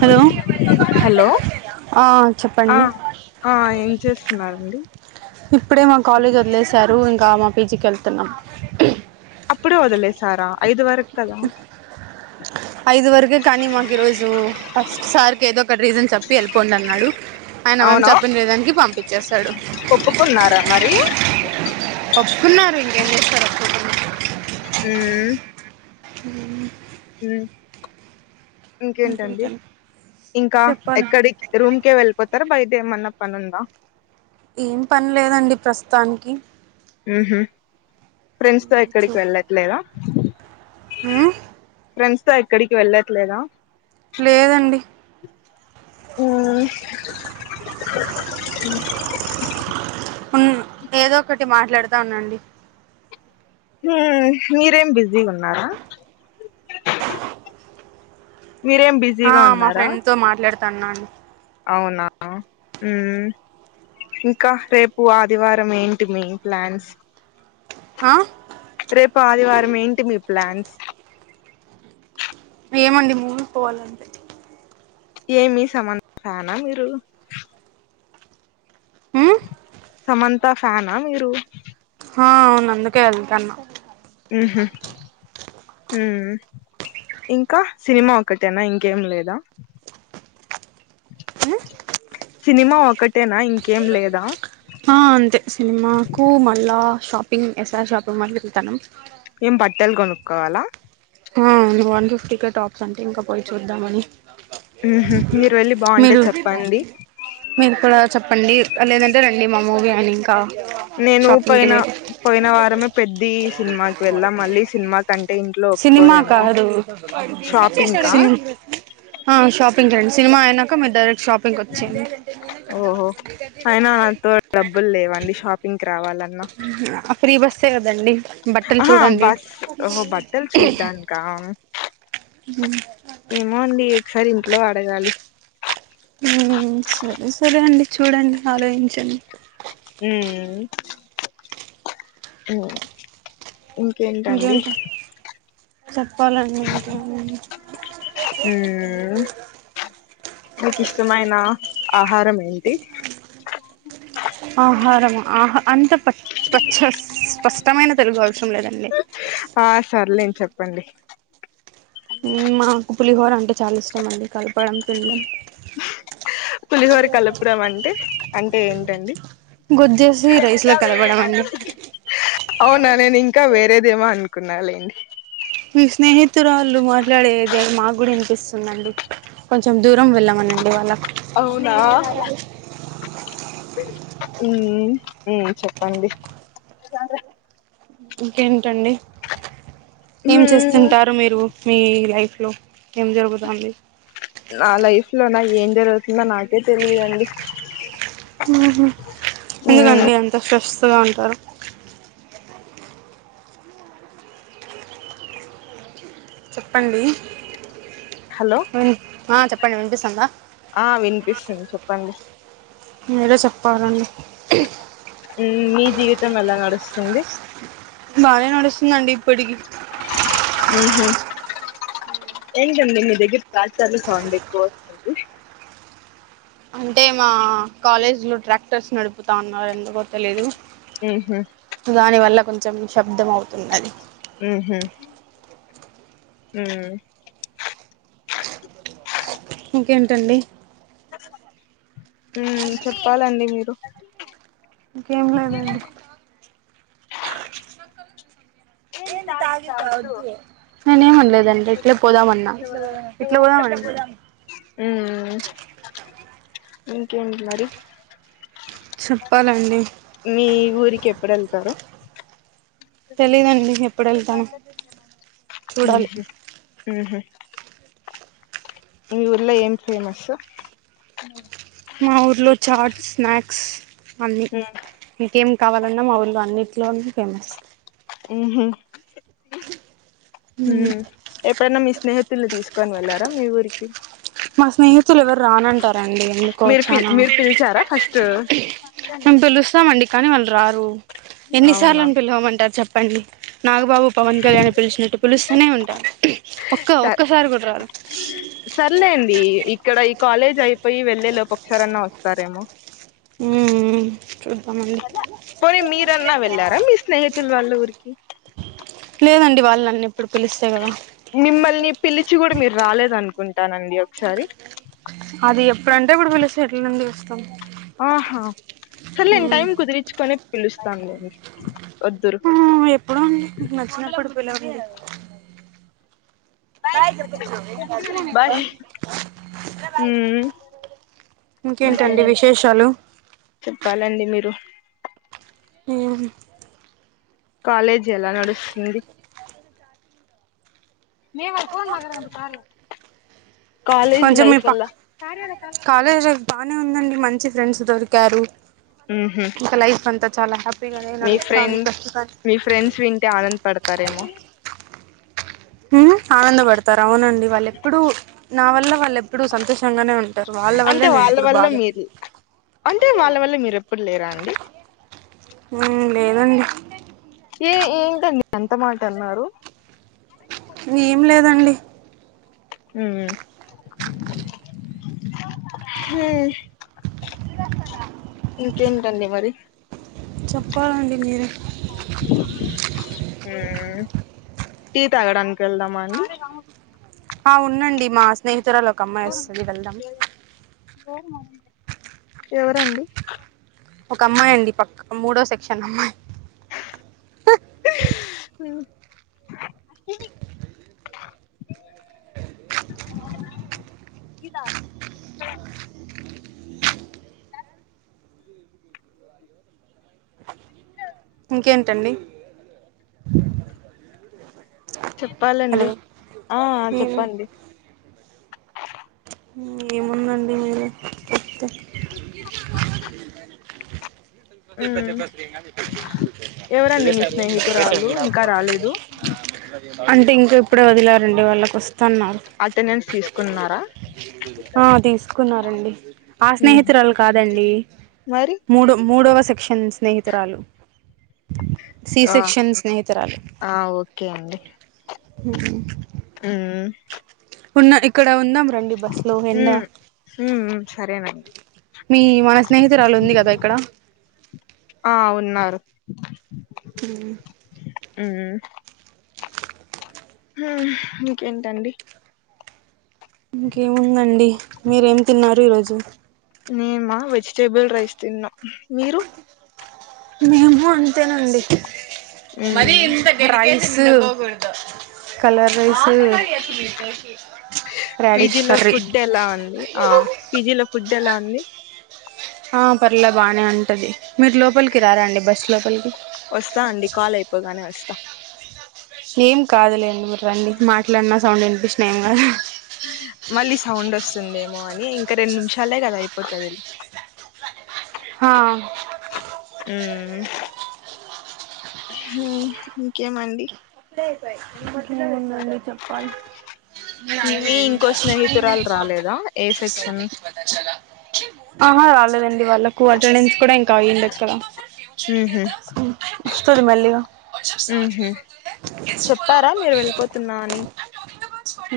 hello hello ఆ ఆ చెప్పండి ఆ ఏం చేస్తున్నారు అండి ఇప్పుడే మా కాలేజ్ వదిలేసారు ఇంకా మా పీజీకి వెళ్తున్నాం అప్పుడ వదులే సారా ఐదు వరకు కదా ఐదు వరకే కానీ మాకు ఈరోజు ఫస్ట్ సార్ కి ఏదో ఒకటి రీజన్ చెప్పి వెళ్ళిపోండి అన్నాడు ఆయన మేము అవునా చెప్పిన రిజన్ కి పంపించేస్తాడు ఉన్నారా మరి ఒప్పుకున్నారు ఇంకెం చేస్తారో అమ్ హమ్ అమ్ ఇంకేంటండి ఇంకా చెప్పాలి ఎక్కడికి రూమ్ కే క వెళ్ళిపోతు తార బయట ఎమన్నా పనుందా ఏం పని లేదండి ప్రస్తుతానికి ఉహూ ఫ్రెండ్స్ తో ఎక్కడికి వెళ్ళట్లేద ఊ ఫ్రెండ్స్ తో ఎక్కడికి వెళ్ళట్లేదా లేదండి ఆ ఏదో ఒకటి మాట్లాడుతా ఉండండి మీరేమి బిజీ గా ఉన్నారా మీరేం ఆ బిజీగా మా ఉన్నారా ఫ్రెండ్ తో మాట్లాడుతా ఉన్నాను అవునా ఉమ్ ఇంకా రేపు ఆదివారం ఏంటి మీ ప్లాన్స్ ఆ రేపు ఆదివారం ఏంటి మీ ప్లాన్స్ ఏమండి మూవీ పోవాలంటే ఏమి సమంత ఫ్యాన్ ఆ మీరు ఉ సమంత ఫ్యానా మీరు ఆ అవును అందుకే వెళ్తన్నా ఉహు ఉమ్ ఇంకా సినిమా ఒకటేనా ఇంకేం లేదా సినిమా ఒకటేనా ఇంకేం లేదా ఆ అంతే సినిమాకు మల్లా షాపిింగ్ ఎస్ఆర్ షాపింగ్ మాల్ కి వెళ్తాను ఏం బట్టలు కొనుక్కోవాలా ఉమ్ ఇక వన్ ఫిఫ్టీ కే టాప్స్ అంటే ఇంకా పోయి చూద్దామని ఉహు మీరు వెళ్ళి బాగుంటే మీరు చెప్పండి మీరు కూడా చెప్పండి లేదంటే రండి మా మూవి అని ఇంకా నేను షాపింగ్ కి పోయిన మీరు పోయిన వారమే పెద్ద సినిమాకి వెళ్ళాం మళ్ళీ సినిమా కంటే ఇంట్లో సినిమా ఒప్పుకోరేమో కాదు షాపింగ్ కా సి ఆ షా షాపింగ్ కి రండి సినిమా అయినాక మీ డైరెక్ట్ షాపింగ్ కి వచ్చేయండి ఓహో అయినా నాతో డబ్బులు లేవండి షాపింగ్ కి రావాలన్నా ఆ ఫ్రీ బస్సే గదండి ఆహ బస్ ఓ బట్టలు చూడ్డానికా ఏమో అండి ఒకసారి ఇంట్లో అడగాలి సరే సరే అండి చూడండి ఆలోచించండి ఉమ్ ఉమ్ ఇంకేంటి చెప్పాలండి ఇంకే ఉమ్ మీకు ఇష్టమైనా ఆహారం ఏంటి ఆహారము ఆహ అంత ప ప స్పష్టమైన తెలుగాదు ఆ సర్లేను చెప్పండి మాకు పులిహోర అంటే చాలా ఇష్టం అండి కలపడం పిల్ల పులిహోర కలపడం అంటే అంటే ఏంటండి గొజ్జేసి రైస్ లో కలపడం అండి అవునా నేను ఇంకా వేరేదేమో అనుకున్న కున్నలెండి పత్తరాళ్ళు మాట్లాడేది అది మాకు కూడా వినిపిస్తుందిండి కొంచెం దూరం వెళ్ళమనండి వాళ్ళ అవునా ఉ చెప్పండి ఇంకేంటండి ఏం ఉమ్ చేస్తుంటారు మీరు మీ లైఫ్లో ఏం జరుగుతాంది నా లైఫ్ లో నా ఏం జరుగుతుందో తెలియదండి ఉమ్ ఎందుకండి అంత స్ట్రెస్ [unintelligible] చెప్పండి హలో ఆ చెప్పండి వినిపిస్తుంద ఆ వినిపిస్తుంది చెప్పండి మీరే చెప్పాలండి మీ జీవితం ఎలా నడుస్తుంది బానే నడుస్తుందండి ఇప్పటికి ఉహు [unintelligible] సౌండ్ ఎక్కువ వస్తుంది అంటే మా కాలేజీ లో ట్రాక్టర్స్ నడుపుతా ఉన్నారు ఎందుకో తెలిదు ఉహు దాని వల్ల కొంచెం శబ్దం అవుతునది హు హు హు ఇంకేంటండి ఉ చెప్పాలండి మీరు ఇంకేం లేదండి నేను ఏమనలేదండి ఇట్లే పోదామన్నా ఇట్ పోదామ ఉ ఇంకేంటి మరి చెప్పాలండి మీ ఊరికి ఎప్పుడు వెళ్తారు తెలిదండి ఎప్పుడు వెళ్తానో చూడాలి హు హు ఈ ఊర్లో ఏం ఫేమస్ మా ఊర్లో చాట్స్ స్నాక్స్ అన్నీ ఉమ్ ఇంకేం కావాలన్నా మా ఊళ్ళ అన్నింటిలో ఫేమస్ ఎప్పుడన్నా మీ స్నేహితులు తీస్ [unintelligible] వెళ్లారా మీ ఊరికి మా స్నేహితులు ఎవరు రానంటారండి ఎందుకో మీరు పిల్ చనా మీరు పిలిచారా ఫస్ట్ మేము పిలుస్తామండి కానీ వ రారు అవునా ఎన్నిసార్లని పిలవమంటారు చెప్పండి నాగుబాబు పవన్ కళ్యాణ్ ని పిలిచినట్టు పిలుస్తూనే ఉంటారు ఒక్క ఒక్కసారి కూడా రాదు సర్లే ఇక్కడ ఈ కాలేజ్ అయిపోయి వెళ్ళే లోపు ఒకసారన్న వస్తారేమో ఊ పోనీ మీరన్నా వెళ్ళారా మీ స్నేహితులు వాళ్ళ ఊరికి లేదండి వాళ్ళు నన్నే మిమ్మల్ని పిలిచి కూడ మీరు రాలేద అనుకుంటానండి ఒకసారి అది ఎప్పుడంటే అప్పుడు పిలిస్తే ఎట్ల నుండి వస్తాం ఆహా సర్లే అండి మ్మ్ టైం కుదిరించుకొని పిలుస్తాను లెండి ఆ ఎప్పుడో అండి మీకి నచ్చినప్పుడు పిలవండి బాయ్ ఉమ్ [inaudible] ఇంకేం ఇంకేంటండి విశేషాలు చెప్పాలండి మీరు ఆ కాలేజ్ ఎలా నడుస్తుంది [unintelligible] కాలేజ్ కొంచెం మీ లైఫ్ పక్క ఎలా కాలేజీ బాగానే ఉందండి మంచి ఫ్రెండ్స్ దొరికారు ఉహు ఇంకా లైఫ్ అంతా చాలా హ్యాపీగానే మీ నడుస్తోంది ఫ్రెండ్ ప్రస్తుతానికి తారేమో ఆనందపడతారు అవునండి వాళ్ళుెప్పుడుూ నా వల్ల వాళ్ళు ఎప్పుడుూ సంతోషంగానే ఉ అంటే వాళ్ళ వల్ల మీరు అంటే వాళ్ళ వల్ల మీరు ఎప్పుడు లేరా అండి నేను లేనండి ఏ ఏంటండి అంత మాట అన్నారు ఏం లేదండి హ హ ఇంకేంటండి మరి చెప్పాలండి మీరే ఈటీ తగడానికి వెళ్దామా అండి ఆ ఉండండి మా స్నేహితురాలు ఒక అమ్మాయి వస్తుంది వెళ్దాం ఎవరండి ఒక అమ్మాయి అండి పక్క మూడో సెక్షన్ అమ్మాయి [inaudible] [inaudible] [inaudible] ఇంకేంటండి చెప్పాలండి హలో ఆ ఉమ్ చెప్పండి ఏముందండీ తే మ్మ్ ఎవరండి మీ స్నేహితురాలు ఇంకా రాలేదు [unintelligible] అంటే ఇంకా ఇప్పుడే వదిలారండి వాళ్ళకి వస్తున్నారు అటెండెన్స్ తీసుకున్నారా ఆ తీసుకున్నారంండి ఆ మ్మ్ స్నేహితురాలు కాదండి మరి మూడు మూడవ సెక్షన్ స్నేహితురాలు సి ఆ సెక్షన్ స్నేహితురాలు ఆ హ ఉన్న ఇక్కడ ఉందాం రండి బస్ లో ఎడా మ్మ్ మ్మ్ సరేనండి మీ మన స్నేహితురాలు ఉంది కదా ఇక్కడ ఆ ఉన్నారు ఇంకేంటండి ఇంకేముందండి మీరేం తిన్నారు ఈరోజు మీమా వెజిటేబుల్ రైస్ తిన్నా మీరు మేము అంతేనండి మరి మ్మ్ ఇంత రైస్ కలర్ రైసు పీజీలో ఫుడ్ ఎలా ఉంది ఆ పీజిలో ఫుడ్ ఎలా ఉంది పర్లా బాగానే ఉంటాది మీరు లోపలికి రారండి బస్సు లోపలికి వస్తా అండి కాల్ అయిపోగానే వస్తా ఏం కాదులేండి మీరు రండి మాట్లాడిన సౌండ్ వినిపించిన ఏం కాదు మళ్ళీ సౌండ్ వస్తుంది వస్తుందేమో అని ఇంకా రెండు నిమిషాలే కదా అయిపోతుంది హ హ్మ్ ఇంకేమండి ఇంకేమి ఉంది అండి చెప్పాలి అ మీ ఇంకో ఏ స్నేహితురాలు రాలేదా ఏ సెక్షన్ ఆహా రాలేదండి వాళ్ళకు అటెెన్స్ కూడా ఇ కయింది అక్క ఉహు వస్తది మలిగా ఉహు చెప్పారా మీరు వెళ్ళిపోతున్నా అని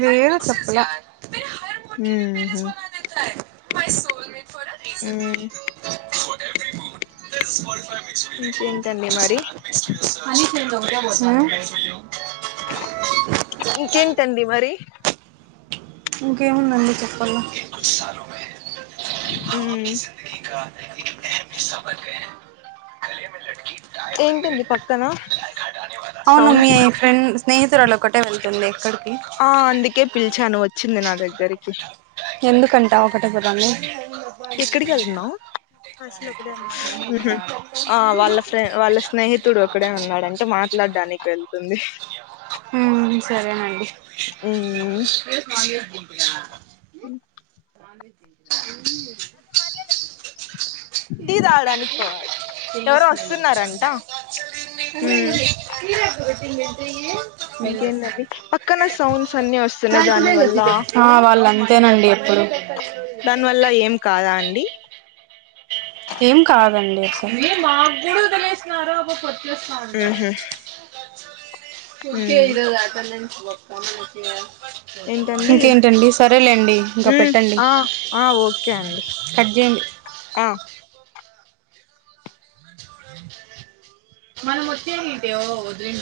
హ్మ్ చప్పలా ఉహు మ్మ్ ఇంకేంటండి అ మరి ఆ ఇంకేంటండి మరి ఇంకేముందండి చెప్పలో ఉమ్ మాకి జిందీ కా అహం హస్సా వర్గ గలే మలకీ ఏంటండి పక్కన అవును మీ సౌండ్స్ ఫ్రెండ్ స్నేహితురాళ ఒకటే వెళ్తుంది ఎక్కడికి ఆ అందుకే పిలిచాను వచ్చింది నా దగ్గరికి ఎందుకంట ఒకటే కదండి మ్మ్ హ్మ్ ఆ వాళ్ళ ఫ్రెం వాళ్ళ స్నేహితుడు ఒకడే ఉన్నాడంటే మాట్లాడడానికి వెళ్తుంది మ్మ్ సరేనండి అ మవి అది మరయాడుచ్చలే టీ తావడానికి పోవాలి ఎవరో వస్తున్నారంట ఉమ్ కరా ప్రోటీన్ మత ఇంకేంటండి పక్కన ఏ సౌండ్స్ అన్ని వస్తున్నాయి దాని వల్ల ఆ వాళ్ళ అంతేనండి ఎప్పుడు దానివల్ల ఏం కాదా అండి ఏం కాదండి అసలు మా కూడా వదిలేనాడు ఫంద ఉహు ఒకే ఉమ్ ఈరోజు అటెండెన్స్ బొక్క ఏంటండి ఇంకేంటండి సరేలేండి ఇంకా ఉమ్ పెట్టండి ఆ ఆ ఓకే అండి కట్ చేయండి ఆ మన మత్తతేవ వదలిం